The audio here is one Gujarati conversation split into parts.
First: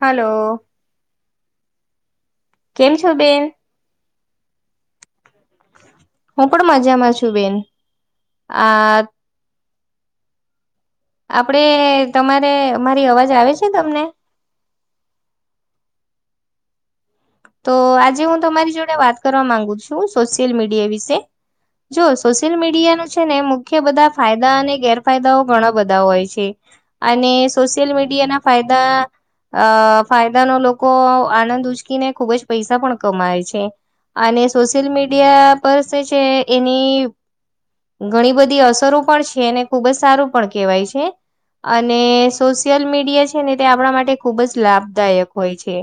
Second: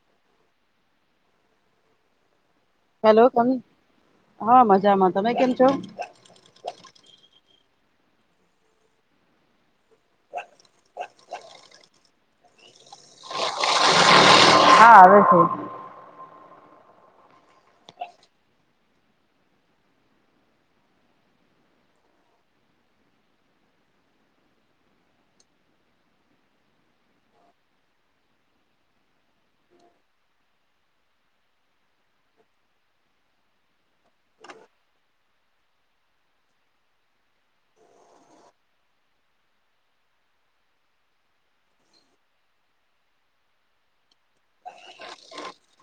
હલો. કેમ છો હાલો કોન! બેન હા મજામાં. તમે કેમ છો? હું પણ મજામાં છું બેન આ આપડે તમારે મારી અવાજ આવે છે તમને? હા આવે છે. તો આજે હું તમારી જોડે વાત કરવા માંગુ છું સોશિયલ મીડિયા વિશે? જો સોશિયલ મીડિયાનો છે ને મુખ્ય બધા ફાયદા અને ગેરફાયદાઓ ઘણા બધા હોય છે. અને સોશિયલ મીડિયાના ફાયદા અ ફાયદાનો લોકો આનંદ ઉચકીને ખુબ જ પૈસા પણ કમાય છે. અને સોશિયલ મીડિયા પર જે છે એની.. ઘણી બધી અસરો છે અને ખુબ જ સારુ પણ કેહેવાય છે. અને સોશિયલ મીડિયા છે ને તે આપણા માટે ખુબ જ લાભદાયક હોય છે.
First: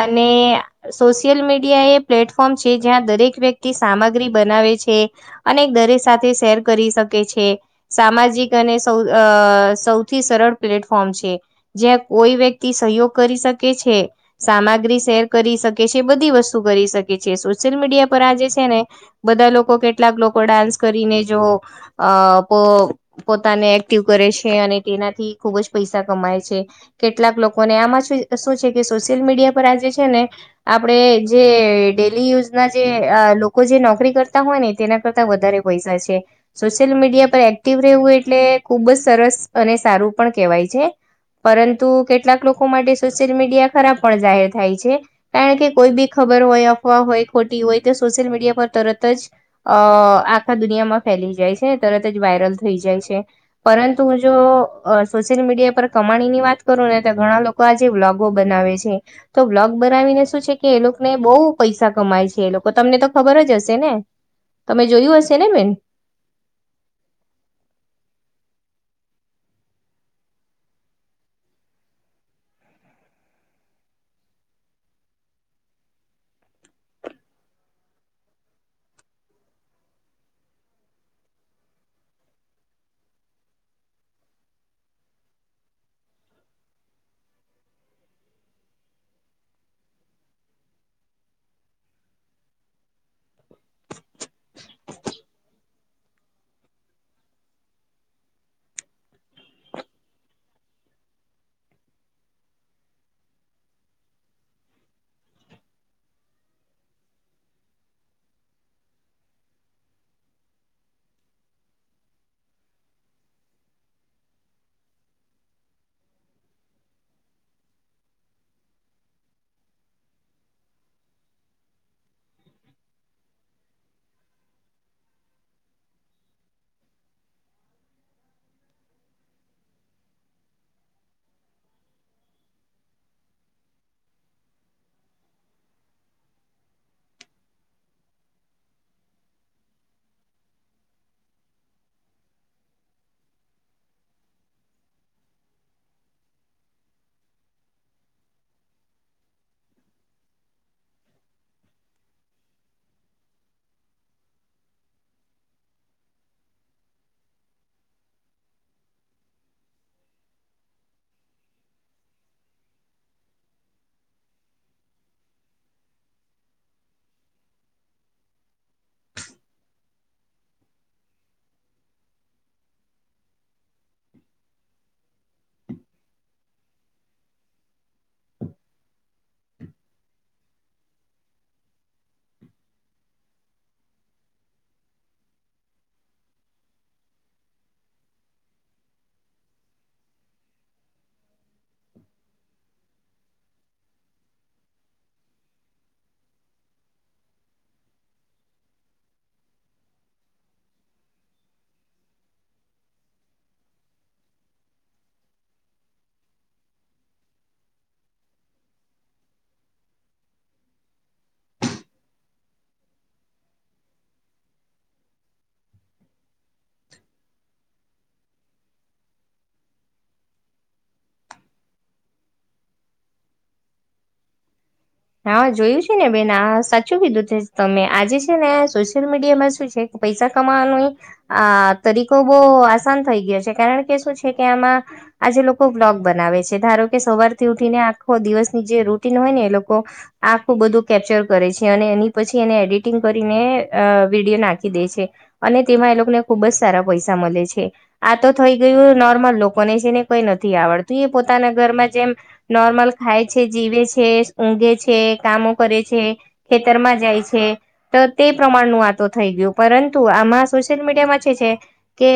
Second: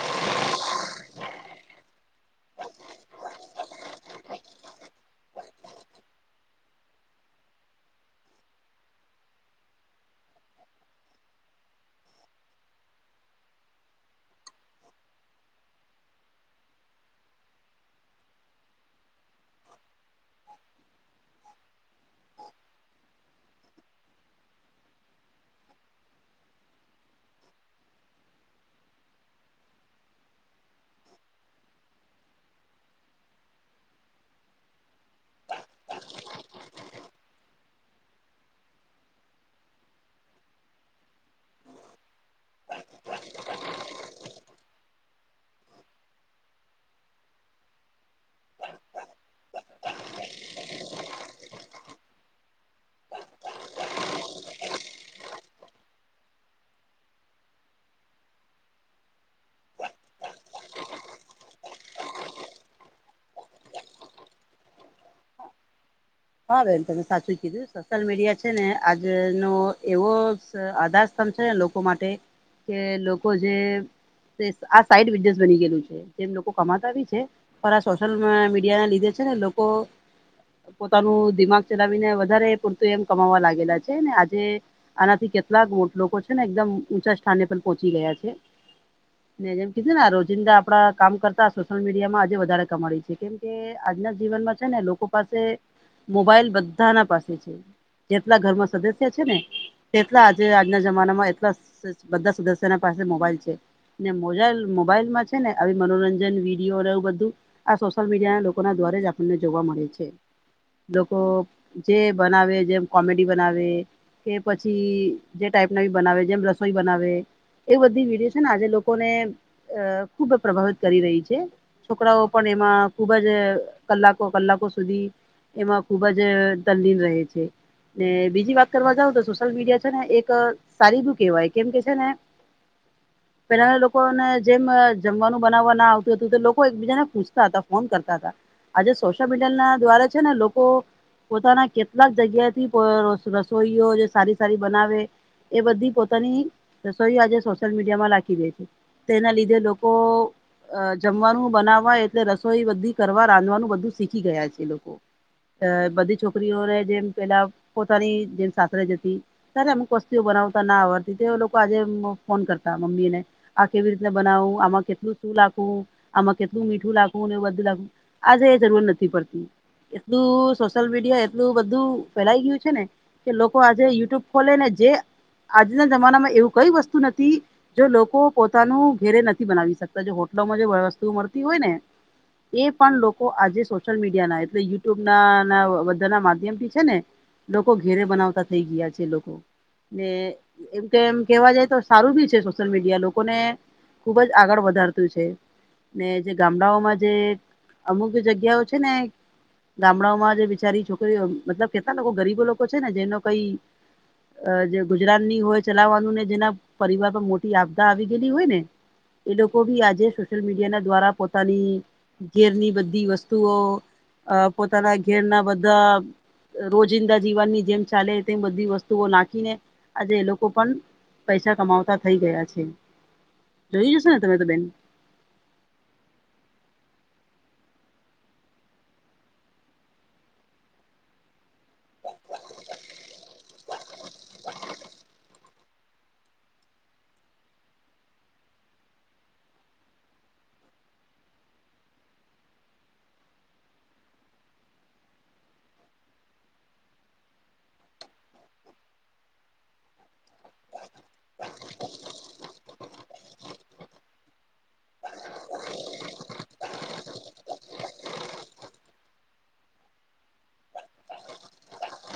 અને સોશિયલ મીડિયા એ પ્લેટફોર્મ છે જ્યાં દરેક વ્યક્તિ સામગ્રી બનાવે છે. અને દરેક સાથે શેર કરી શકે છે. સામાજિક અને સ અ સૌથી સરળ પ્લેટફોર્મ છે. જ્યાં કોઈ વ્યક્તિ સહયોગ કરી શકે છે. શામા શેર કરી શકે છે. બધી વસ્તુ કરી શકે છે. સોશિયલ મીડિયા પર આ જે છે ને બધા લોકો કેટલાક લોકો ડાન્સ કરીને જો અ પોતાને એક્ટિવ કરે છે અને તેનાથી ખુબ જ પૈસા કમાય છે. કેટલાક લોકોને આમાં શું છે કે સોશિયલ મીડિયા પર આજે છે ને આપણે જે ડેલી યુઝ ના જે લોકો જે નોકરી કરતા હોય ને તેના કરતા વધારે પૈસા છે. સોશિયલ મીડિયા પર એક્ટિવ રહેવું એટલે ખુબ જ સરસ અને સારું પણ કહેવાય છે. પરંતુ કેટલાક લોકો માટે સોશિયલ મીડિયા ખરાબ પણ જાય. થાય છે કારણ કે કોઈ બી ખબર હોય અફવા હોય ખોટી હોય તો સોશિયલ મીડિયા પર તરત જ આખા દુનિયામાં ફેલાઈ જાય છે તરત જ વાયરલ થઈ જાય છે. પરંતુ હું જો સોશિયલ મીડિયા પર કમાણી ની વાત કરું ને તો ઘણા લોકો લોકો આજે વ્લોગો બનાવે છે. તો બ્લોગ બનાવીને શું છે કે એ લોકોને બહુ પૈસા કમાય છે એ લોકો તમને તો ખબર જ હશે ને. તમે જોયું હશે ને બેન? હા બેન તમે સાચું કીધું. સોશિયલ મીડિયા છે ને આજ ન એવો આધાર સ્તંભ છે ને લોકો માટે કે લોકો જે આ સાઈડ વિનેસ બની ગયેલું છે જેમ લોકો કમાતા છે. પણ આ સોશિયલ મીડિયા ના લીધે છે ને લોકો પોતાનું દિમાગ ચલાવીને વધારે કમાવા લાગેલા છે ને આજે આનાથી કેટલાક મોટ લોકો છે ને એકદમ ઊંચા સ્થાને પર પહોંચી ગયા છે. જેમ કીધું ને રોજિંદા કામ કરતા સોશિયલ મીડિયા માં આજે વધારે કમા છે કેમ કે આજના જીવનમાં છે ને લોકો પાસે મોબાઈલ બધા ના પાસે છે જેટલા ઘરમાં સદસ્ય છે ને. તેટલા આજે આજના જમાનામાં એટલા બધા સદસ્યના પાસે મોબાઈલ છે. ને મોજાઈલ મોબાઈલમાં છે ને આવી મનોરંજન વિડીયો એવું બધું. આ સોશિયલ મીડિયા ના લોકો ના દ્વારે જ આપણને જોવા મળે છે. લોકો જે બનાવે જેમ--કોમેડી બનાવે, કે પછી જે તે ટાઈપ ના બનાવે જેમ રસોઈ બનાવે. એ બધી વિડીયો છે ને આજે લોકોને અ ખુબ પ્રભાવિત કરી રહી છે. છોકરાઓ પણ એમાં ખુબ જ કલાકો કલાકો સુધી એમાં ખુબ જ તલીન રહે છે. ને બીજી વાત કરવા જઉ તો સોશિયલ મીડિયા છે ને એક સારી શું કેવાય કેમ કે છે ને. [inaudible] પેલા લોકોને જેમ જમવાનું બનાવવા ના આવતું હતું તો લોકો એકબીજાને પૂછતાં હતા ફોન કરતા હતા. આજે સોશિયલ મીડિયા ના દ્વારા છે ને લોકો પોતાના કેટલાક જગ્યા થી રસોઈઓ જે સારી સારી બનાવે. એ બધી પોતાની રસોઈ આજે સોશિયલ મીડિયા માં રાખી દે છે. તેના લીધે લોકો અ જમવાનું બનાવવા એટલે રસોઈ બધી કરવા રાંધવાનું બધું શીખી ગયા છે લોકો બધી છોકરીઓને જેમ પેલા પોતાની જેમ સાસરે જતી ત્યારે અમુક વસ્તીઓ બનાવતા ના આવડતી તો લોકો આજે ફોન કરતા મમ્મી ને. આ કેવી રીતને બનાવું આમાં કેટલું શું લખવું આમાં કેટલું મીઠું લાગવું ને એ બધું લાગવું આજે એ જરૂર નથી પડતી. એટલું સોશિયલ મીડિયા એટલું બધું ફેલાય ગયું છે ન કે લોકો આજે યુટ્યુબ ખોલે ને જે આજના જમાનામાં એવું કઈ વસ્તુ નથી જો લોકો પોતાનું ઘેરે નથી બનાવી શકતા જો હોટલોમાં વસ્તુ મળતી હોય ને એ પણ લોકો આજે સોશિયલ મીડિયા ના યુટ્યુબ ના બધા ના માધ્યમ થી છે ને લોકો ઘેરે બનાવતા થઈ ગયા છે લોકો ને એમ કે એમ કેવા જાય તો સારું બી છે સોશિયલ મીડિયા લોકોને ખુબ જ આગળ વધારતું છે. ને જે ગામડાઓમાં જે અમુક જગ્યાઓ છે ને ગામડાઓમાં જે બીચારી છોકરીઓ મતલબ કેટલા લોકો ગરીબો લોકો છે ને જેનો કઈ જે ગુજરાત ની હોય ચલાવવાનું ને જેના પરિવાર પર મોટી આપદા આવી ગયેલી હોય ને એ લોકો બી આજે સોશિયલ મીડિયા ના દ્વારા પોતાની ઘેરની બધી વસ્તુઓ અ પોતાના ઘેરના બધા રોજિંદા જીવનની જેમ ચાલે તેમ બધી વસ્તુઓ નાખીને આજે એ લોકો પણ પૈસા કમાવતા થઈ ગયા છે જોઈ જશો તમે તો બેન હા જોયું છે ને બેન સાચું કીધું છે તમે આજે છે ને સોશિયલ મીડિયા માં શું છે પૈસા કમાવાનું ઈ આ તરીકો બહુ આસાન થઈ ગયો છે કારણ કે શું છે કે આમાં આજે લોકો બ્લોગ બનાવે છે ધારો કે સવાર થી ઉઠીને આખો દિવસની જે રૂટીન હોય ને એ લોકો કો આખું બધું કેપ્ચર કરે છે અને એની પછી એને એડિટિંગ કરીને વિડીયો નાખી દે છે. અને તેમાં એ લોકોને ખુબ જ સારા પૈસા મળે છે. આ તો થઈ ગયું નોર્મલ લોકોને જેને કઈ નથી આવડતું એ પોતાના ઘરમાં જેમ નોર્મલ થાય છે જીવે છે ઊઘે છે કામો કરે છે ખેતરમાં જાય છે. તો તે પ્રમાણનું આ તો થઈ ગયું પરંતુ આમાં સોશિયલ મીડિયામાં છે છે. કે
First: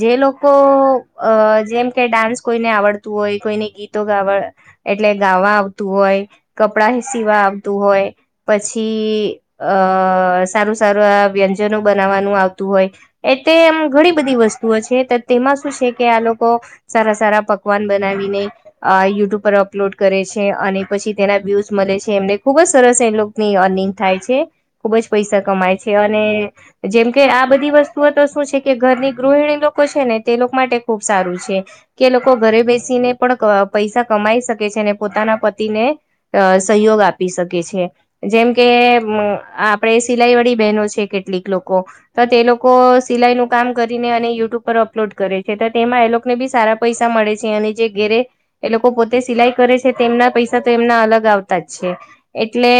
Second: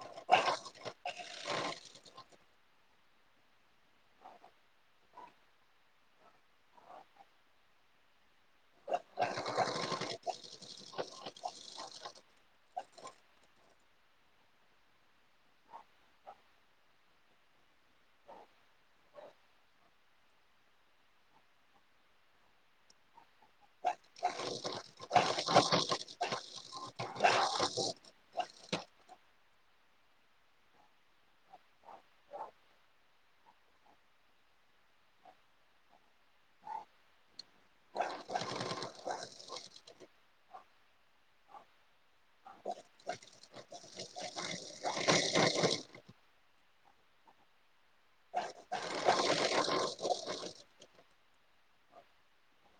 જે લોકો અ જેમ કે ડાન્સ કોઈને આવડતું હોય કોઈને ગીતો ગાવા એટલે ગાવા આવતું હોય કપડાં સીવા આવતું હોય પછી અ સારું સારું આ વ્યંજનો બનાવવાનું આવતું હોય એ તેમ ઘણી બધી વસ્તુઓ છે તેમાં શું છે કે આ લોકો સારા સારા પકવાન બનાવીને યુટ્યુબ પર અપલોડ કરે છે. અને પછી તેના વ્યુઝ મળે છે એમને ખુબ જ સરસ એ લોકોની અર્નિંગ થાય છે. ખુબ જ પૈસા કમાય છે અને જેમ કે આ બધી વસ્તુઓ તો શું છે કે ઘરની ગૃહિણી લોકો છે ને તે લોકો માટે ખુબ સારું છે. કે લોકો ઘરે બેસીને પણ પેસા કમાઈ શકે છે અને પોતાના પતિને અ સહયોગ આપી શકે છે. જેમ કે આપણે સિલાઈ વાળી બહેનો છે કેટલીક લોકો તો તે લોકો સિલાઈ નું કામ કરીને અને યુટ્યુબ પર અપલોડ કરે છે તો તેમાં એ લોકો ને બી સારા પૈસા મળે છે અને જે ઘેરે એ લોકો પોતે સિલાઈ કરે છે. તેમના પૈસા તો એમના અલગ આવતા જ છે એટલે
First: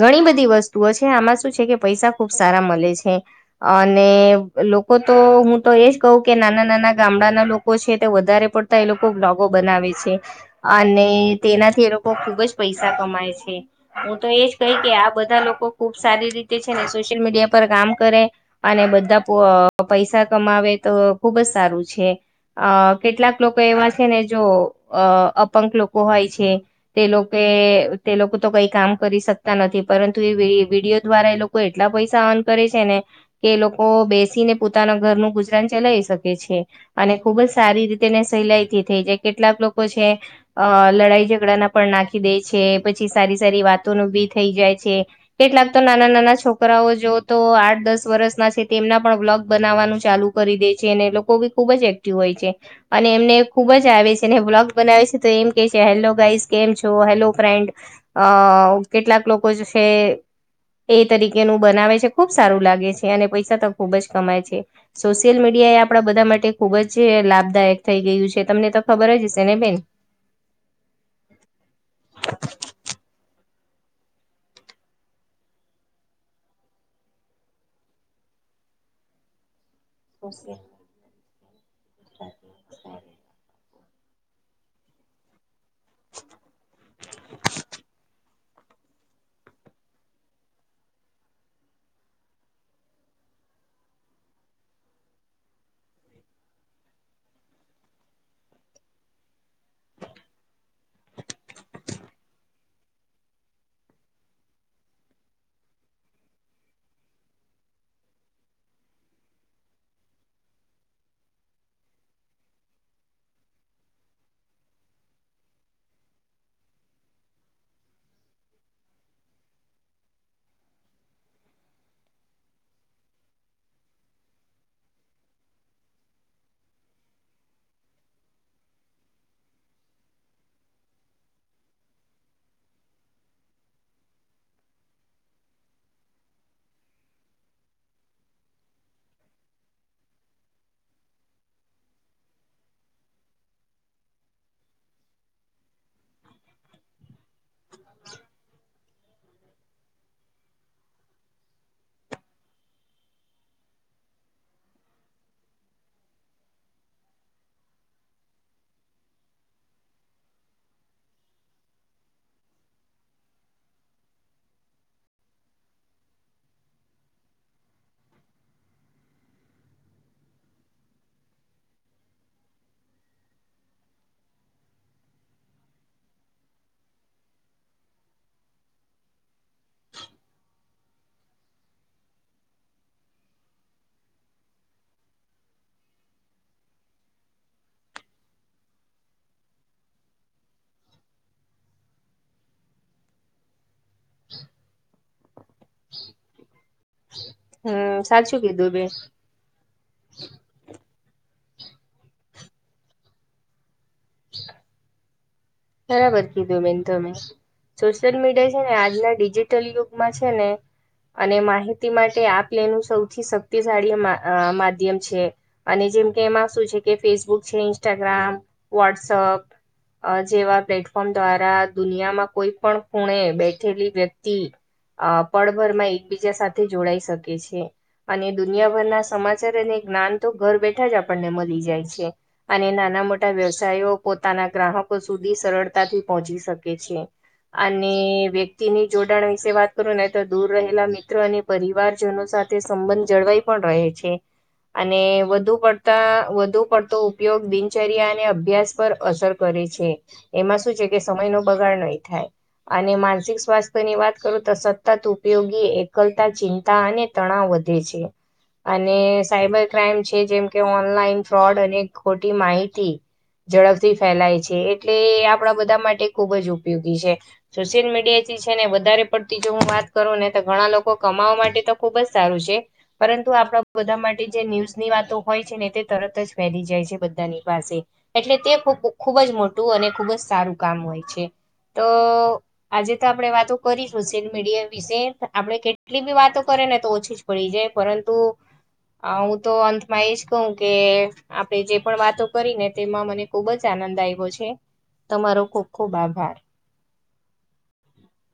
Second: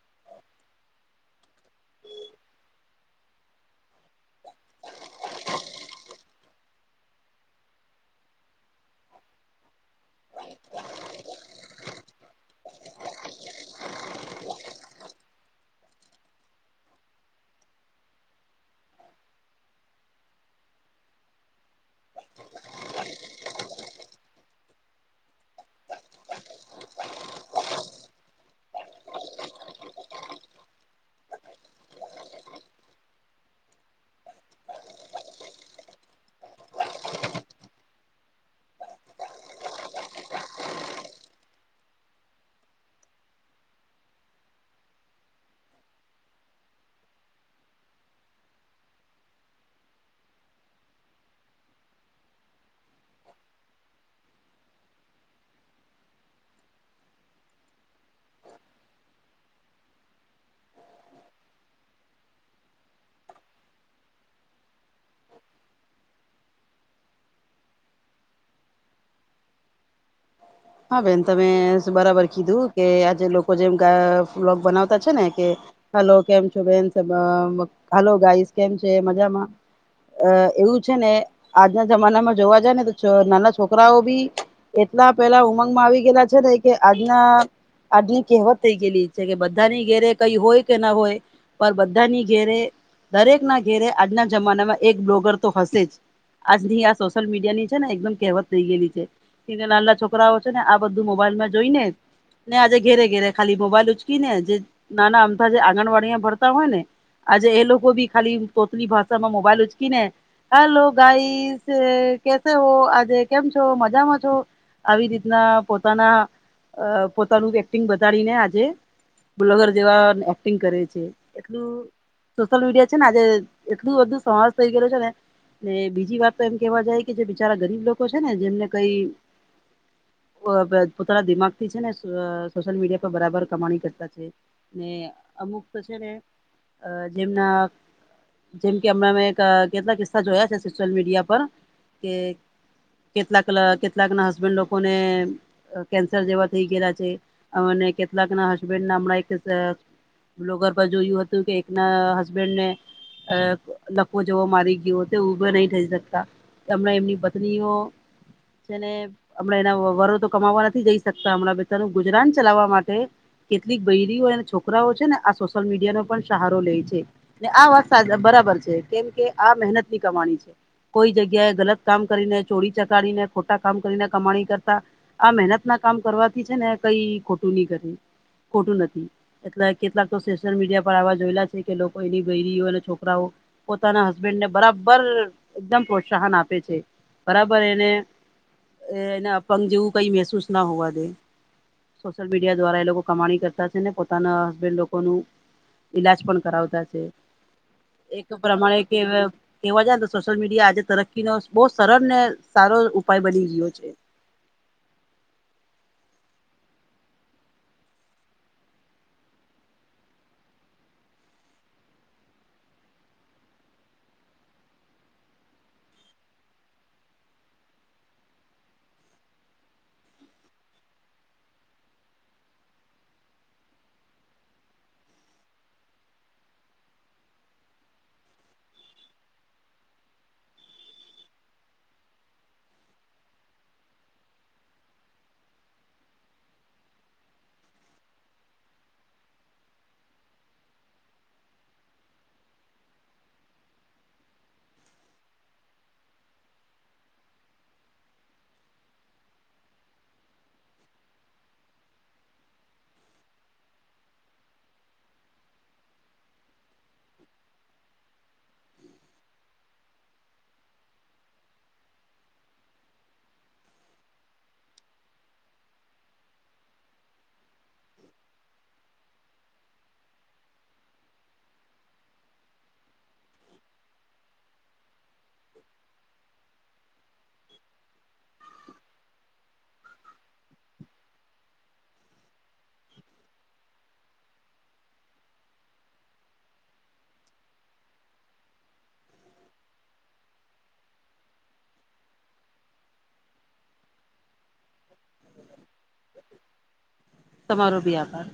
ઘણી બધી વસ્તુઓ છે આમાં શું છે કે પૈસા ખુબ સારા મળે છે. અને લોકો તો હું તો એજ કવ કે નાના નાના ગામડાના લોકો છે તે વધારે પડતા એ લોકો બ્લોગો બનાવે છે. અને તેનાથી એ લોકો ખુબ જ પૈસા કમાય છે. હું તો એજ કહી કે આ બધા લોકો ખુબ સારી રીતે છે ને સોશિયલ મીડિયા પર કામ કરે અને બધા પૈસા કમાવે તો ખુબ જ સારું છે અ કેટલાક લોકો એવા છે ને જો અ અપંગ લોકો હોય છે. તે લોકો તે લોકો તો કઈ કામ કરી શકતા નથી પરંતુ એ વિડીયો દ્વારા એ લોકો કોઈ એટલા પૈસા અર્ન કરે છે ને એ લોકો બેસીને પોતાના ઘરનું ગુજરાન ચલાય શકે છે. અને ખુબજ સારી રીતે સહેલાઈ થી થઈ જાય, કેટલાક લોકો છે. અ લડાઈ ઝઘડાના પણ નાખી દે છે, પછી સારી સારી વાતોન ભી થઈ જાય છે. કેટલાક તો નાના નાના છોકરાઓ જો તો આઠ દસ વર્ષના છે, તેમના પણ બ્લોગ બનાવવાનું ચાલુ કરી દે છે, અને લોકો બી ખુબ જ એક્ટિવ હોય છે, અને એમને ખુબ જ આવે છે, અને બ્લોગ બનાવે છે. તે એમ કે છે, હેલો ગાઈસ કેમ છો? Hello friend. અ કેટલાક લોકો છે. એ તરીકેનું બનાવે છે, ખુબ સારું લાગે છે, અને પૈસા તો ખુબ જ કમાય છે. સોશિયલ મીડિયા એ આપણા બધા માટે ખુબ જ લાભદાયક થઈ ગયું છે, તમને તો ખબર જ હશે ને બેન? હા બેન તમે બરાબર કીધું, કે આજે લો કો જેમ ફ્લોગ બનાવતા છેને કે હલો કેમ છો બેન [unintelligible] હાલો ગાઈસ કેમ છે મજામાં? અ એવું છે ને આજના જમાનામાં જોવા જાય ને તો નાના છોકરાઓ બી એટલા પેલા ઉમંગ આવી ગયલા છે, ને કે આજના આજની કહેવત થઈ ગયેલી છે, કે બધાની ઘેરે કઈ હોય કે ના હોય, પણ બધાની ઘેરે દરેક ના ઘેરે આજના જમાનામાં એક બ્લોગર તો હશે જ. આજ ની આ સોશિયલ મીડિયા ની છે, ને એકદમ કહેવત થઈ ગય છે, કેમકે નાલલા છોક કરાઓ છે ને આ બધું મોબાઈલમાં જોઈ ને ને આજે ઘેરે ઘેરે ખાલી મોબાઈલ ઉચકી ને, જે નાના અમથા જે આંગણવાડી મા ભણતા હોય ને આજે એ લોકો ભી ખાલી તોતલી ભાષા માં મોબાઈલ ઉચકી ને હાલો ગાઈસ, કેશે હો આજે, કેમ છો મજામાં છો? આવી રીતના પોતાના, અ પોતાનું એક્ટિંગ બતાડીને આજે બ્લગર જેવા એક્ટિંગ કરે છે, એટલું સોશિયલ મીડિયા છે ને આજે એટલું બધું સમાસ થઈ ગયલુ છે ને ને બીજી વાત તો એમ કેહેવા જાય, કે જે બિચારા ગરીબ લોકો છે ને, જેમને કઈ વબ પોતાના દિમાગથી છે ને, સ સોશિલ મીડિયા પર બરાબર કમાણી કરતા છે. ને અમુક તો છે ને, અ જેમના જેમ હમણા મે કેટલાક કિસ્સા જોયા છે, સોશિયલ મીડિયા પર કે કેટલાક કેટલાકના હસબેન્ડ લોકોને અ કેન્સર જેવા થઈ ગયેલા છે, અને કેટલાક ના હસબેન્ડ ના હમણાં એક બ્લોગર પર જોયું હતું કે, એકના હસબેન્ડ ને અ લકવો જેવો મારી ગયો, તે ઉભો નહી થઈ શકતા હમણા એમની પત્નીઓ, જેને હમણાં એના વરો તો કમાવવા નથી જઈ શકતા, હમણાં બધાનું ગુજરાન ચલાવવા માટે કેટલીક બૈરીઓ અને છોકરાઓ છે ને આ સોશિયલ મીડિયાનો પણ સહારો લે છે. ને આ વાત સા બરાબર છે, કેમકે આ મહેનતની કમાણી છે. કોઈ જગ્યાએ ગલત કામ કરીને, ચોરી ચકાડીને ખોટા કામ કરીને કમાણી કરતા, આ મહેનતના કામ કરવાથી છે ને કઈ ખોટું નઈ કર્યું. ખોટું નથી એટલે કેટલાક તો સોશિયલ મીડિયા પર આવા જોયલા છે, કે લોકો એની બયરીઓ અને છોકરાઓ પોતાના હસબેન્ડ ને બરાબર એકદમ પ્રોત્સાહન આપે છે, બરાબર એને એ એને અપંગ જેવું કઈ મહેસૂસ ના હોવા દે. સોશિયલ મીડિયા દ્વારા એ લોકો કમાણી કરતા શેને પો તાના હસબેન્ડ લોકોનુ, ઈલાજ પણ કરાવતા શે. હમ એક તો સાચું કીધું પ્રમાણે બેન કેવે કેવા જાય ને તો સોશિયલ મીડિયા આજે તરક્કી નો બહુ સરળ ને સારો ઉપાય બની રહ્યો છે હ બરાબર કીધું બેન તમે સોશિયલ મીડિયા છે ને આજના ડિજિટલ યુગમાં છે ને અને માહિતી માટે આપ લે નું સૌથી શક્તિશાળી મા માધ્યમ છે અને જેમ કે એમાં શું છે કે ફેસબુક છે ઇન્સ્ટાગ્રામ વોટ્સઅપ અ જેવા પ્લેટફોર્મ દ્વારા દુનિયામાં કોઈ પણ ખૂણે બેઠેલી વ્યક્તિ અ પળભર માં એકબીજા સાથે જોડાઈ શકે છે અને દુનિયાભરના સમાચાર અને જ્ઞાન તો ઘર બેઠા જ આપણને મલી જાય છે અને નાના મોટા વ્યવસાયો પોતાના ગ્રાહકો સુધી સરળતાથી પહોંચી શકે છે. અને વ્યક્તિ ની જોડાણ વિશે વાત કરું ને તો દૂર રહેલા મિત્રો ને પરિવારજનો સાથે સંબંધ જળવાઈ પણ રહે છે અને વધુ પડતા વધુ પડતો ઉપયોગ દિનચર્યા અને અભ્યાસ પર અસર કરે છે એ એમાં શું છે કે સમય નો બગાડ નહી થાય અને માનસિક સ્વાસ્થ્ય ની વાત કરું તો સતત ઉપયોગી એકલતા ચિંતા અને તણાવ વધે છે અને સાયબર ક્રાઈમ છે જેમ કે ઓનલાઈન ફ્રોડ અને ખોટી માહિતી ઝડપથી ફેલાય છે એટલે આપણા બધા માટે ખુબ જ ઉપયોગી છે સોશિયલ મીડિયા થી છે ને વધારે પડતી જો હું વાત કરું ને તો ઘણા લોકો કમાવા માટે તો ખુબ જ સારું છે પરંતુ આપણા બધા માટે જે ન્યૂઝની વાતો હોય છે ને તે તરત જ ફેલી જાય છે બધાની પાસે એટલે તે ખૂ ખૂબ જ મોટું અને ખૂબ જ સારું કામ હોય છે તો આજે તો આપણે વાતો કરી સોશિયલ મીડિયા વિશે આપણે કેટલી બી વાતો કરે ને તો ઓછી છે પડી જાય પરંતુ અ હું તો અંતમાં એજ કહું કે આપણે જે પણ વાતો કરી ને તેમાં મને ખુબ જ આનંદ આવ્યો છે તમારો ખુબ ખુબ આભાર તમારો બી આભાર